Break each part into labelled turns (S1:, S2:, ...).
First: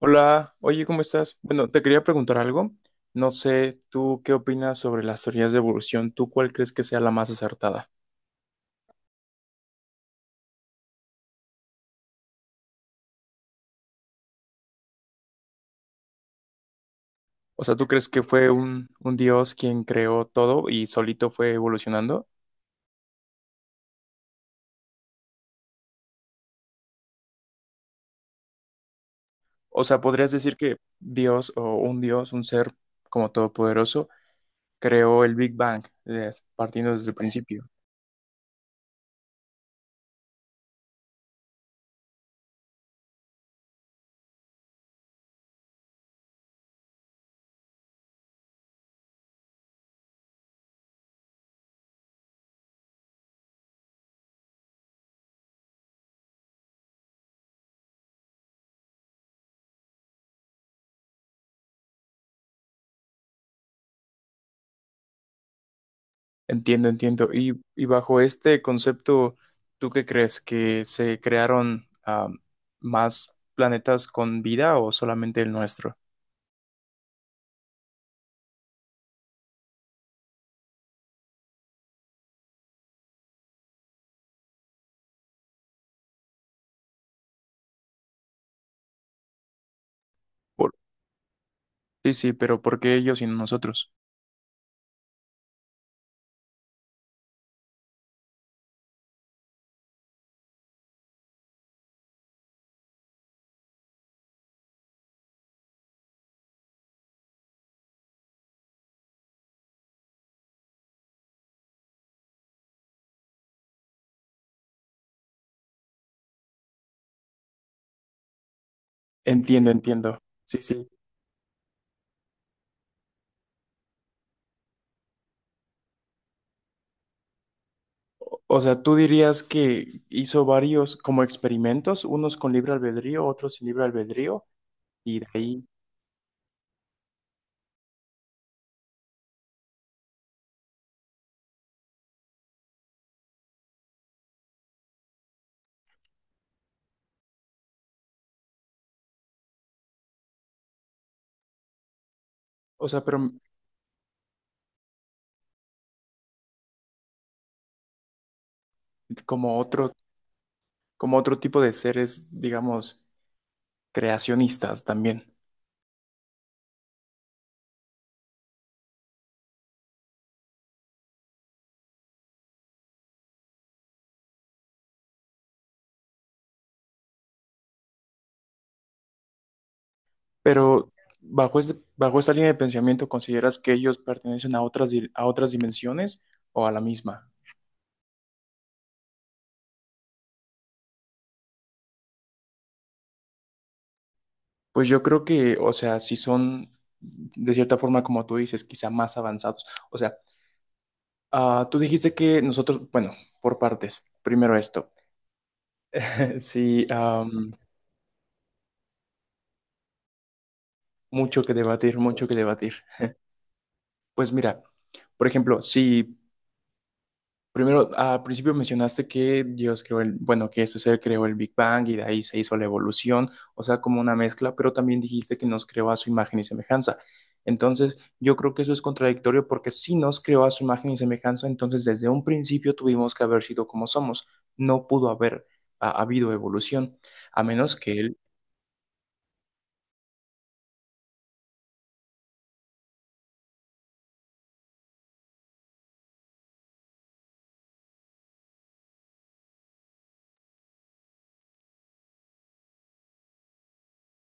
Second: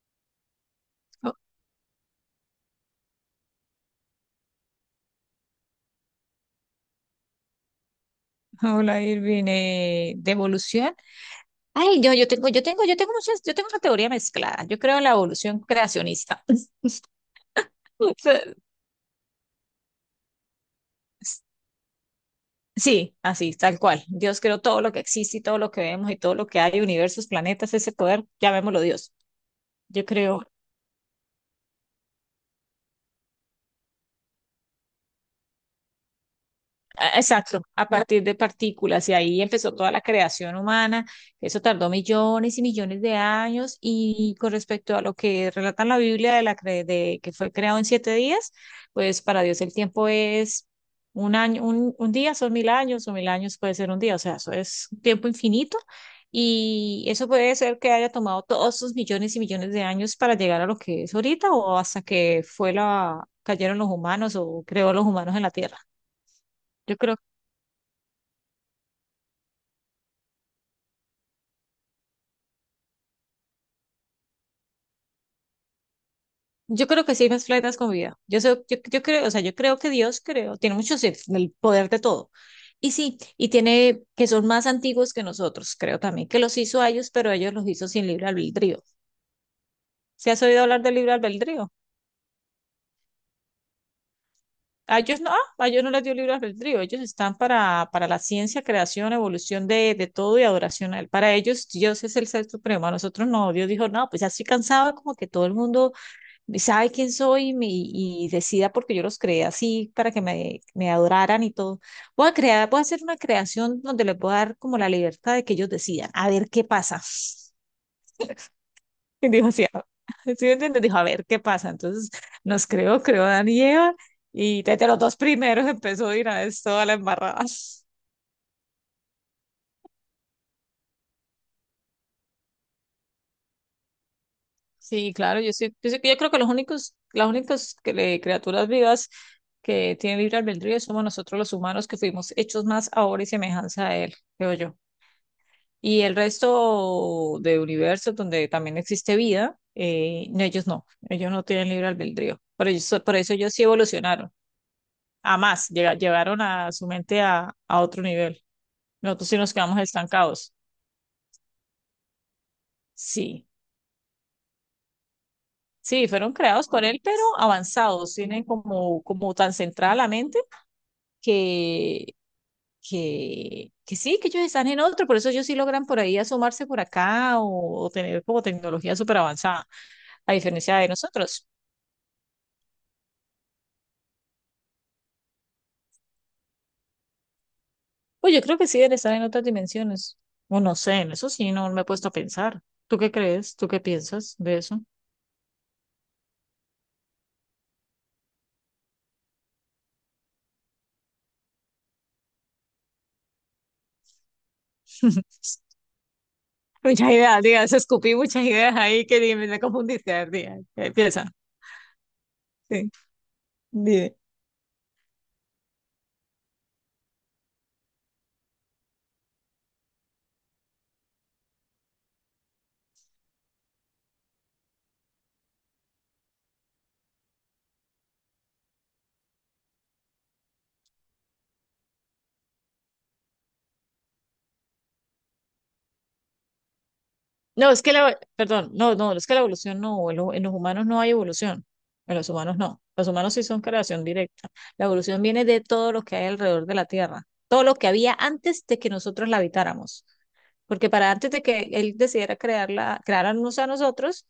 S1: Hola, oye, ¿cómo
S2: Oh,
S1: estás? Bueno, te quería preguntar algo. No sé, ¿tú qué opinas sobre las teorías de evolución? ¿Tú cuál crees que sea la más acertada?
S2: hola Irving, ¿de evolución? Ay, yo tengo, yo tengo, yo tengo muchas, yo tengo una teoría mezclada. Yo creo en la evolución creacionista.
S1: O sea, ¿tú crees
S2: O
S1: que
S2: sea,
S1: fue un dios quien creó todo y solito
S2: s-
S1: fue evolucionando?
S2: sí, así, tal cual. Dios creó todo lo que existe y todo lo que vemos y todo lo que hay, universos, planetas, ese poder, llamémoslo Dios.
S1: O sea,
S2: Yo
S1: ¿podrías
S2: creo
S1: decir que Dios o un dios, un ser como todopoderoso, creó el Big Bang, partiendo desde
S2: Ah,
S1: el
S2: exacto,
S1: principio?
S2: a partir de partículas y ahí empezó toda la creación humana. Eso tardó millones y millones de años y con respecto a lo que relata en la Biblia de que fue creado en 7 días, pues para Dios el tiempo es 1 año, un día son 1000 años o 1000 años puede ser un día, o sea, eso es un tiempo infinito y eso puede ser que haya tomado todos esos millones y millones de años para llegar a lo que es ahorita o hasta que cayeron los humanos o creó los humanos en la Tierra.
S1: Entiendo,
S2: Yo creo
S1: entiendo. Y bajo este concepto, ¿tú qué crees? ¿Que se crearon más planetas con vida o solamente el nuestro?
S2: Yo creo que sí hay más planetas con vida. Yo, creo, o sea, yo creo que Dios creo, tiene muchos el poder de todo. Y sí, y tiene que son más antiguos que nosotros, creo también, que los hizo a ellos, pero ellos los hizo sin libre albedrío. ¿Se has oído
S1: Por-
S2: hablar del libre albedrío?
S1: sí, sí, pero ¿por qué ellos y no nosotros?
S2: A ellos no, a ellos no les dio libre albedrío, ellos están para la ciencia, creación, evolución de todo y adoración a él. Para ellos Dios es el ser supremo, a nosotros no. Dios dijo, no, pues ya estoy cansado como que todo el mundo sabe quién soy y decida porque yo los creé así para que me adoraran y todo. Voy a crear, voy a hacer una creación donde les voy a dar como la libertad de que ellos decidan, a ver qué pasa. Y dijo así,
S1: Entiendo,
S2: "Ah",
S1: entiendo.
S2: ¿sí me
S1: Sí,
S2: entiendes?
S1: sí.
S2: Dijo, a ver qué pasa. Entonces nos creó, creó a Dan y Eva y desde los dos primeros empezó a ir a esto a la embarrada.
S1: O sea, tú dirías que hizo varios como experimentos, unos con libre albedrío, otros sin libre albedrío,
S2: Sí,
S1: y de
S2: claro,
S1: ahí,
S2: yo creo que los únicos, las únicas criaturas vivas que tienen libre albedrío somos nosotros los humanos que fuimos hechos más ahora y semejanza a él, creo yo. Y el resto de universos donde también existe vida, no, ellos no, ellos no tienen libre albedrío.
S1: o sea,
S2: Por
S1: pero
S2: eso ellos sí evolucionaron, a más, llevaron a su mente a otro nivel. Nosotros sí nos
S1: como
S2: quedamos
S1: otro,
S2: estancados.
S1: como otro tipo de seres, digamos,
S2: Sí,
S1: creacionistas también.
S2: sí, fueron creados por él, pero avanzados, tienen como, como tan centrada la mente que, que sí, que ellos están en otro, por eso ellos sí logran por ahí asomarse por acá o tener como tecnología súper avanzada, a diferencia
S1: Pero
S2: de nosotros.
S1: bajo este, bajo esta línea de pensamiento, ¿consideras que ellos pertenecen a otras, a otras dimensiones o a la misma?
S2: Pues yo creo que sí deben estar en otras dimensiones, o no sé, en eso sí no me he puesto a pensar. ¿Tú qué crees? ¿Tú qué piensas de eso?
S1: Pues yo creo que, o sea, si son de cierta forma, como tú dices, quizá más avanzados. O sea, tú dijiste que nosotros, bueno, por partes, primero esto. Sí,
S2: Muchas ideas, digas, escupí muchas ideas ahí que ni me confundiste. A ver, diga, ¿qué piensas?
S1: mucho que debatir, mucho que debatir.
S2: Sí, dime.
S1: Pues mira, por ejemplo, si primero, al principio mencionaste que Dios creó el, bueno, que este ser creó el Big Bang y de ahí se hizo la evolución, o sea, como una mezcla, pero también dijiste que nos creó a su imagen y semejanza. Entonces, yo creo que eso es contradictorio porque si nos creó a su imagen y semejanza, entonces desde un principio tuvimos que haber sido como somos. No pudo haber habido evolución, a menos
S2: No,
S1: que él,
S2: perdón, no, no, es que la evolución no, en los humanos no hay evolución, en los humanos no, los humanos sí son creación directa. La evolución viene de todo lo que hay alrededor de la Tierra, todo lo que había antes de que nosotros la habitáramos. Porque para antes de que él decidiera crearla, crearnos a nosotros,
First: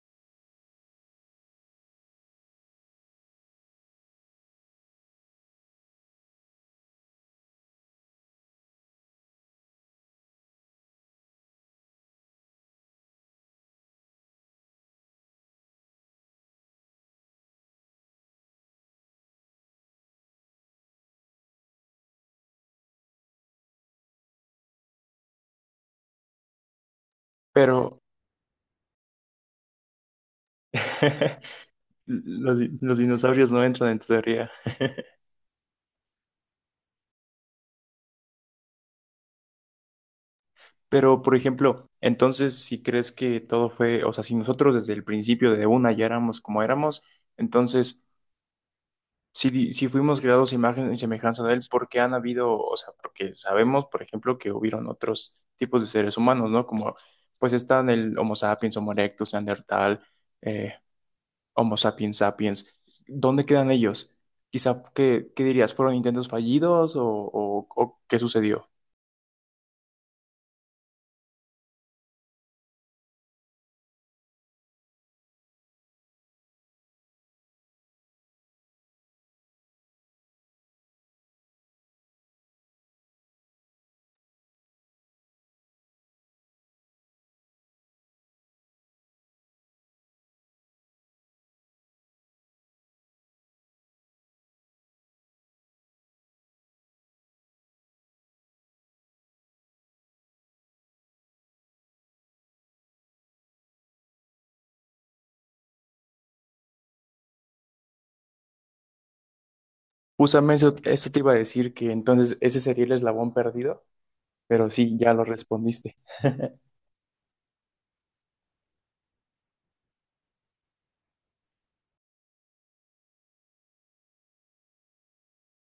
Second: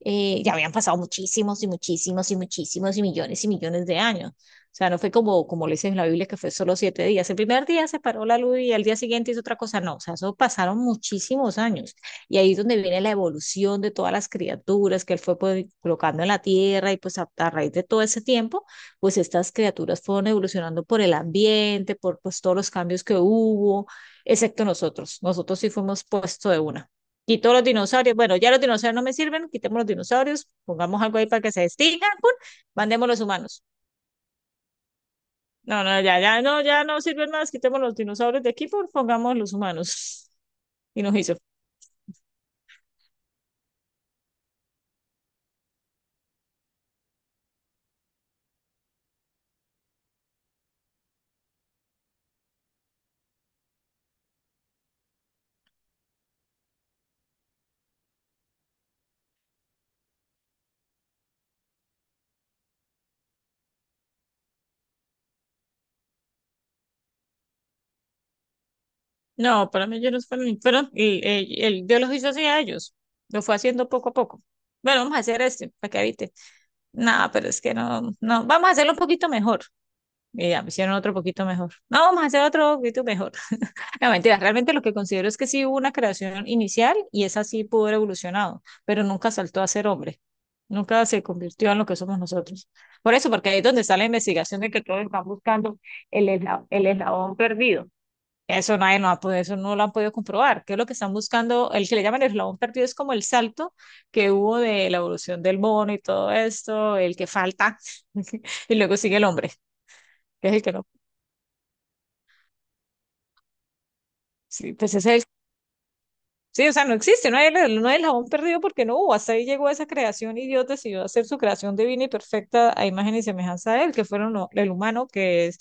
S2: ya habían pasado muchísimos y muchísimos y muchísimos y millones de años. O sea, no fue como, como le dice en la Biblia, que fue solo 7 días. El primer día se paró la luz y al día siguiente hizo otra cosa. No, o sea, eso pasaron muchísimos años. Y ahí es donde viene la evolución de todas las criaturas que él fue pues, colocando en la tierra y pues a raíz de todo ese tiempo, pues estas criaturas fueron evolucionando por el ambiente, por pues todos los cambios que hubo excepto nosotros. Nosotros sí fuimos puesto de una. Quito los
S1: pero
S2: dinosaurios. Bueno, ya los dinosaurios no me sirven, quitemos los dinosaurios, pongamos algo ahí para que se extingan, ¡pum!
S1: los, los
S2: Mandemos los
S1: dinosaurios
S2: humanos.
S1: no entran en tu teoría.
S2: No, no, ya no sirven más, quitemos los dinosaurios de aquí, por pongamos los humanos. Y nos
S1: Pero,
S2: hizo.
S1: por ejemplo, entonces, si crees que todo fue, o sea, si nosotros desde el principio, desde una, ya éramos como éramos, entonces, si fuimos creados a imagen y semejanza de él, ¿por qué han habido, o sea, porque sabemos, por ejemplo, que hubieron otros tipos de seres humanos, ¿no? Como, pues están el Homo sapiens, Homo erectus, Neandertal, eh, Homo sapiens sapiens. ¿Dónde quedan ellos? Quizá, ¿qué, qué dirías? ¿Fueron intentos fallidos o, o qué sucedió?
S2: No, para mí ellos no fueron, pero el Dios los hizo así a ellos. Lo fue haciendo poco a poco. Bueno, vamos a hacer este para que habite. No, pero es que no, no, vamos a hacerlo un poquito mejor. Y ya me hicieron otro poquito mejor. No, vamos a hacer otro poquito mejor. No, mentiras, realmente lo que considero es que sí hubo una creación inicial y esa sí pudo haber evolucionado, pero nunca saltó a ser hombre, nunca se convirtió en lo que somos nosotros. Por eso, porque ahí es donde está la investigación de que todos están buscando el eslabón perdido. Eso nadie no ha podido, eso no lo han podido comprobar. ¿Qué es lo que están buscando? El que le llaman el eslabón perdido es como el salto que hubo de la evolución del mono y todo esto, el que falta, y luego sigue el hombre, que es el
S1: Justamente
S2: que
S1: eso,
S2: no.
S1: eso te iba a decir que entonces ese sería el eslabón perdido, pero
S2: Sí, pues
S1: sí, ya
S2: ese es
S1: lo
S2: el
S1: respondiste.
S2: sí, o sea, no existe, no hay, no hay el jabón perdido porque no hubo. Hasta ahí llegó esa creación y Dios decidió hacer su creación divina y perfecta a imagen y semejanza de él, que fueron el humano, que es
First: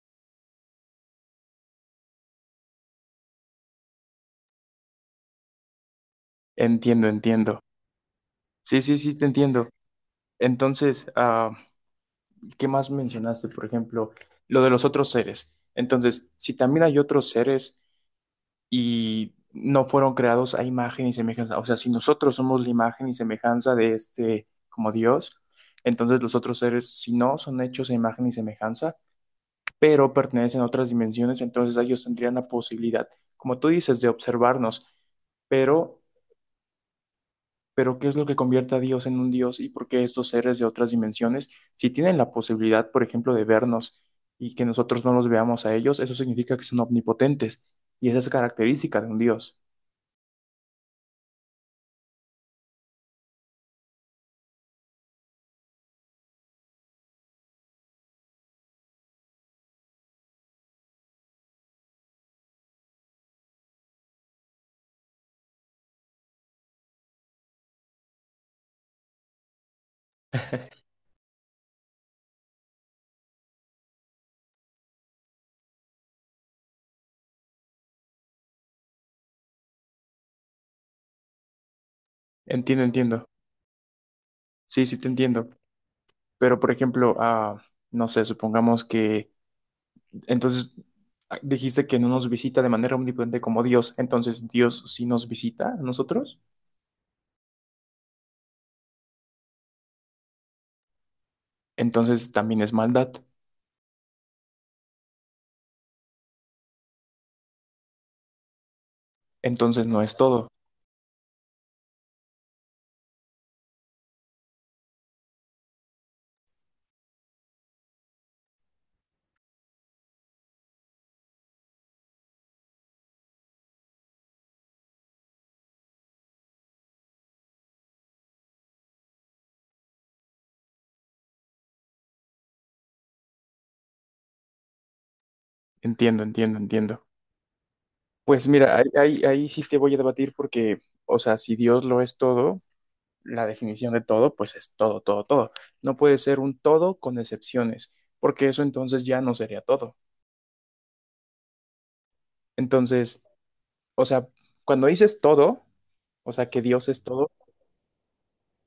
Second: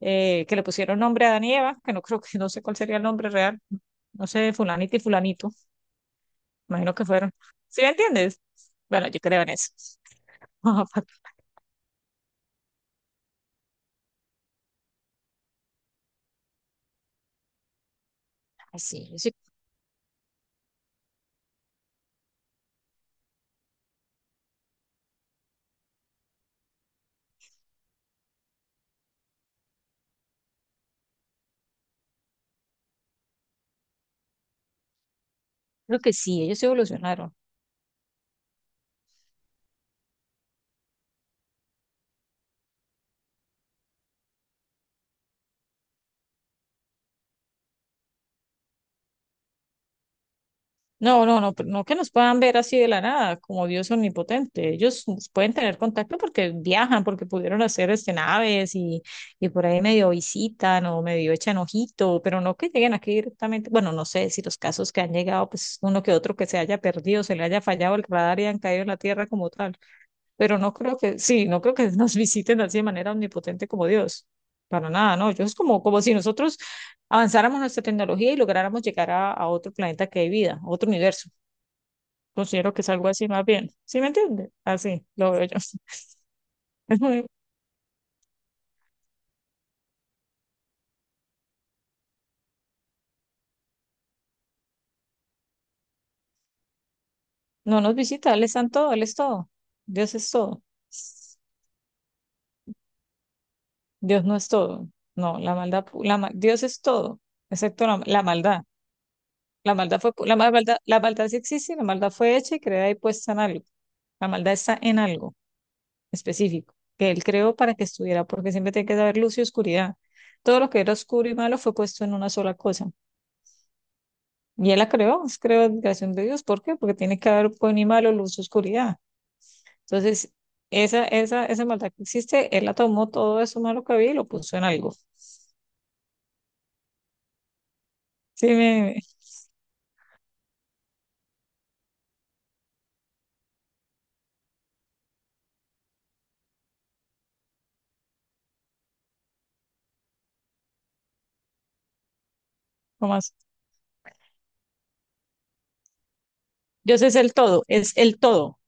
S2: que le pusieron nombre a Adán y Eva, que no creo que no sé cuál sería el nombre real, no sé, fulanito y fulanito, imagino que
S1: Entiendo,
S2: fueron.
S1: entiendo.
S2: ¿Sí me entiendes?
S1: Sí, sí,
S2: Bueno,
S1: sí,
S2: yo
S1: te
S2: creo en
S1: entiendo.
S2: eso.
S1: Entonces, ¿qué más mencionaste? Por ejemplo, lo de los otros seres. Entonces, si también hay otros seres
S2: Ah, sí, yo sí
S1: y no fueron creados a imagen y semejanza, o sea, si nosotros somos la imagen y semejanza de este como Dios, entonces los otros seres, si no son hechos a imagen y semejanza, pero pertenecen a otras dimensiones, entonces ellos tendrían la posibilidad, como tú dices, de observarnos,
S2: creo
S1: pero,
S2: que sí, ellos evolucionaron.
S1: pero ¿qué es lo que convierte a Dios en un Dios y por qué estos seres de otras dimensiones, si tienen la posibilidad, por ejemplo, de vernos y que nosotros no los veamos a ellos, eso significa que son omnipotentes y esa es característica de un Dios.
S2: No, no, no, no que nos puedan ver así de la nada, como Dios omnipotente. Ellos pueden tener contacto porque viajan, porque pudieron hacer este naves y por ahí medio visitan o medio echan ojito, pero no que lleguen aquí directamente. Bueno, no sé si los casos que han llegado, pues uno que otro que se haya perdido, se le haya fallado el radar y han caído en la tierra como tal. Pero no creo que, sí, no creo que nos visiten así de manera omnipotente como Dios. Para nada, no. Yo es como, como si nosotros avanzáramos nuestra tecnología y lográramos llegar a otro planeta que hay vida, a otro universo. Considero que
S1: Entiendo,
S2: es algo
S1: entiendo.
S2: así más bien. ¿Sí me entiende?
S1: Sí, sí
S2: Así
S1: te
S2: lo veo
S1: entiendo.
S2: yo.
S1: Pero, por
S2: Es
S1: ejemplo,
S2: muy-
S1: no sé, supongamos que entonces, dijiste que no nos visita de manera omnipotente como Dios, entonces Dios sí nos visita a nosotros,
S2: no nos visita, Él es santo, Él es todo. Dios es todo.
S1: entonces también es maldad,
S2: Dios no es todo. No, la maldad, pu- la, ma- Dios es todo, excepto la maldad.
S1: entonces no es
S2: La
S1: todo.
S2: maldad, la maldad sí existe, la maldad fue hecha y creada y puesta en algo. La maldad está en algo específico que él creó para que estuviera, porque siempre tiene que haber luz y oscuridad. Todo lo que era oscuro y malo fue puesto en una sola cosa. Y él la creó, es creación de Dios. ¿Por qué? Porque tiene que haber buen y malo, luz y oscuridad. Entonces, esa maldad que existe, él la tomó todo eso malo que había y lo puso en algo.
S1: Entiendo, entiendo, entiendo.
S2: Sí,
S1: Pues mira, ahí,
S2: me,
S1: ahí, ahí sí te voy a debatir porque, o sea, si Dios lo es todo, la definición de todo, pues es todo, todo, todo. No puede ser un todo con excepciones, porque eso entonces ya no sería todo.
S2: ¿Cómo
S1: Entonces,
S2: así?
S1: o sea, cuando dices todo, o sea, que Dios
S2: Dios
S1: es
S2: es
S1: todo
S2: el todo, Es el todo,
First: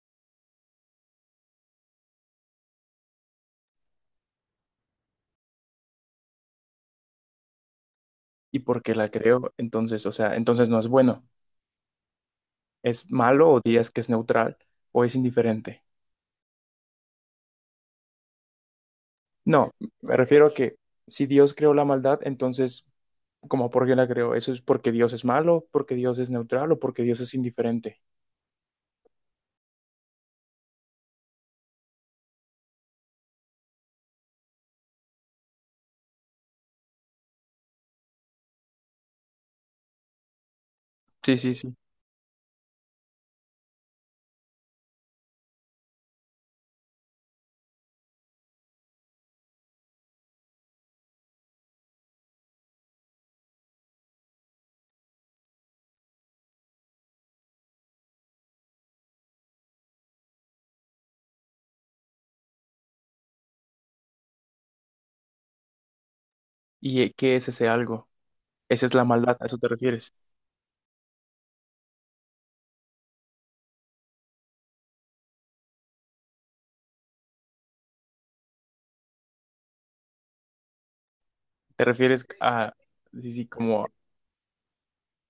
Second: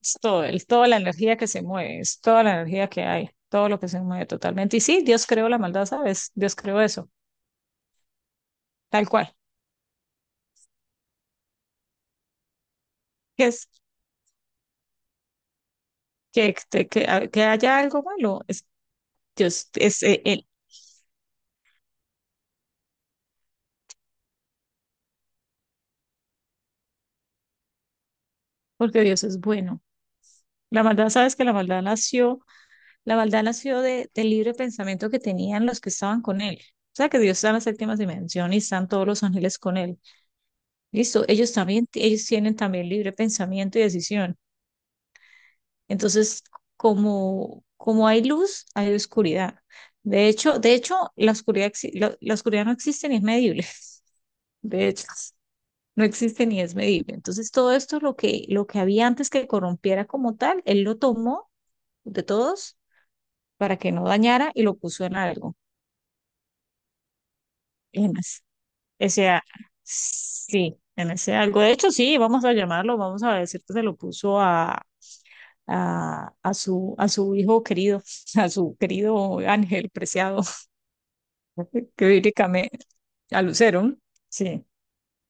S2: es todo, el, toda la energía que se mueve, es toda la energía que hay, todo lo que se mueve totalmente. Y sí, Dios creó la maldad, ¿sabes? Dios creó eso,
S1: y porque
S2: tal
S1: la
S2: cual.
S1: creó, entonces, o sea, entonces no es bueno. Es
S2: Que
S1: malo o
S2: es
S1: dirías que es neutral o es indiferente.
S2: que haya algo malo, es Dios,
S1: No, me refiero a que si Dios creó la maldad, entonces, ¿cómo por qué la creó? ¿Eso es porque Dios es malo, porque Dios es neutral o porque Dios es indiferente?
S2: porque Dios es bueno. La maldad, ¿sabes que la maldad nació? La maldad nació del libre pensamiento que tenían los que estaban con él. O sea, que Dios está en la séptima dimensión y están todos los ángeles con él. Listo,
S1: Sí,
S2: ellos
S1: sí, sí.
S2: también, ellos tienen también libre pensamiento y decisión. Entonces, como, como hay luz, hay oscuridad. De hecho, la oscuridad no existe ni es medible. De hecho, no existe ni es medible. Entonces, todo esto, lo que había antes que corrompiera como tal, él lo tomó de todos para que no dañara y lo puso en algo.
S1: ¿Y qué es ese algo? Esa es la
S2: Ese,
S1: maldad,
S2: a-
S1: ¿a eso te refieres?
S2: sí, en ese algo. De hecho, sí, vamos a llamarlo, vamos a decir que se lo puso a su hijo querido, a su querido ángel preciado,
S1: ¿Te
S2: que
S1: refieres a...
S2: bíblicamente,
S1: Sí,
S2: a
S1: sí, como...
S2: Lucero, sí.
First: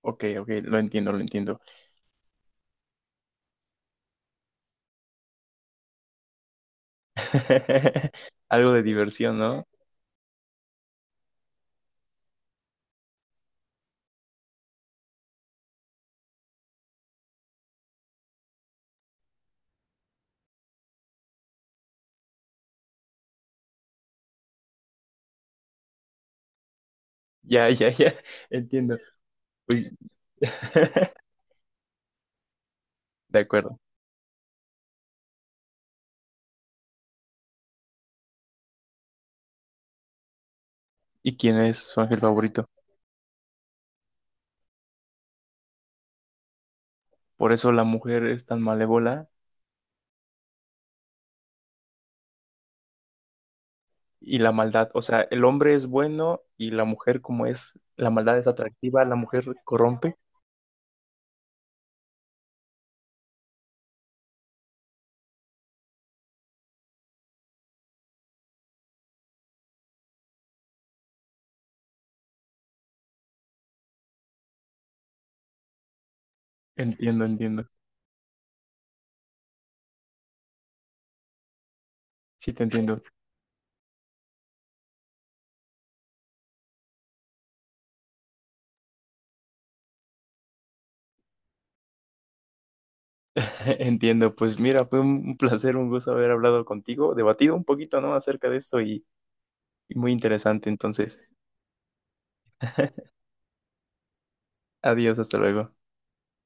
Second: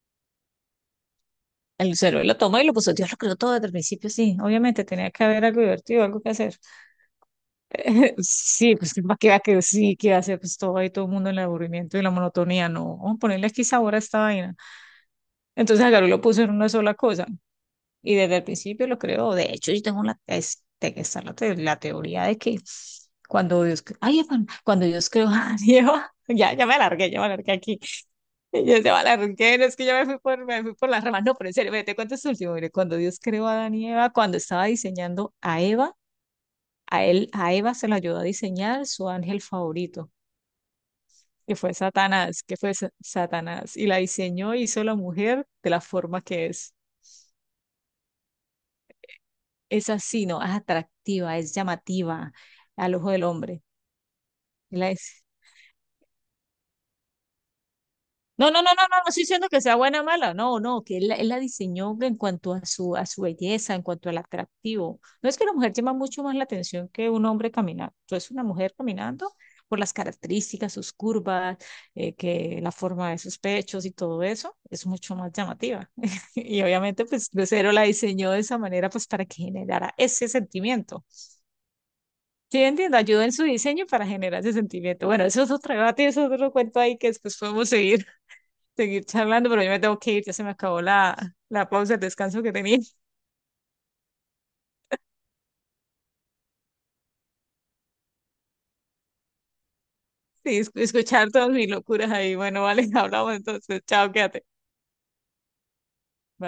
S1: Ok, ok, lo entiendo, lo entiendo.
S2: El Lucero lo tomó y lo puso, Dios lo creó todo desde el principio, sí, obviamente tenía que haber algo divertido, algo que hacer.
S1: Algo
S2: Sí,
S1: de
S2: pues qué
S1: diversión,
S2: va que
S1: ¿no?
S2: sí, que va a hacer pues todo ahí, todo el mundo en el aburrimiento y la monotonía, no, vamos a ponerle aquí sabor a esta vaina. Entonces agarró y lo puso en una sola cosa. Y desde el principio lo creo. De hecho, yo tengo la, este, está la teoría de que cuando Dios, cre- ay, Efan, cuando Dios creó a Eva, ya, ya me alargué
S1: Ya,
S2: aquí.
S1: ya, ya,
S2: Yo ya
S1: entiendo.
S2: me alargué, no, es que
S1: Pues,
S2: ya me fui por las ramas. No, pero en serio, mire, te cuento este último. Mire, cuando Dios
S1: de
S2: creó a Adán
S1: acuerdo.
S2: y Eva, cuando estaba diseñando a Eva, a Eva se la ayudó a diseñar su ángel favorito,
S1: ¿Y
S2: que
S1: quién
S2: fue
S1: es su ángel
S2: Satanás,
S1: favorito?
S2: Satanás. Y la diseñó, hizo la mujer de la forma que es.
S1: Por eso la mujer es tan malévola
S2: Es así, ¿no? Es atractiva, es llamativa al ojo del hombre.
S1: y la maldad,
S2: la
S1: o sea,
S2: es-
S1: el hombre es bueno y la mujer como es, la maldad es
S2: No, no, no, no, no,
S1: atractiva,
S2: no
S1: la
S2: estoy
S1: mujer
S2: diciendo que sea buena o
S1: corrompe.
S2: mala, no, no, que él, él la diseñó en cuanto a su belleza, en cuanto al atractivo. No es que la mujer llama mucho más la atención que un hombre caminando. Entonces, una mujer caminando por las características, sus curvas, que la forma de sus pechos y todo eso, es mucho más llamativa. Y obviamente,
S1: Entiendo,
S2: pues,
S1: entiendo.
S2: Lucero la diseñó de esa manera, pues, para que generara ese sentimiento.
S1: Sí,
S2: Sí,
S1: te
S2: entiendo,
S1: entiendo.
S2: ayuda en su diseño para generar ese sentimiento. Bueno, eso es otro debate, eso es otro cuento ahí que después podemos seguir, seguir charlando, pero yo me tengo que ir, ya se me acabó la pausa, el descanso que tenía
S1: Entiendo. Pues mira, fue un placer, un gusto haber hablado contigo, debatido un poquito, ¿no? acerca de esto y muy
S2: y
S1: interesante. Entonces,
S2: escuchar todas mis locuras ahí. Bueno, vale, hablamos entonces, chao, quédate.
S1: adiós, hasta luego.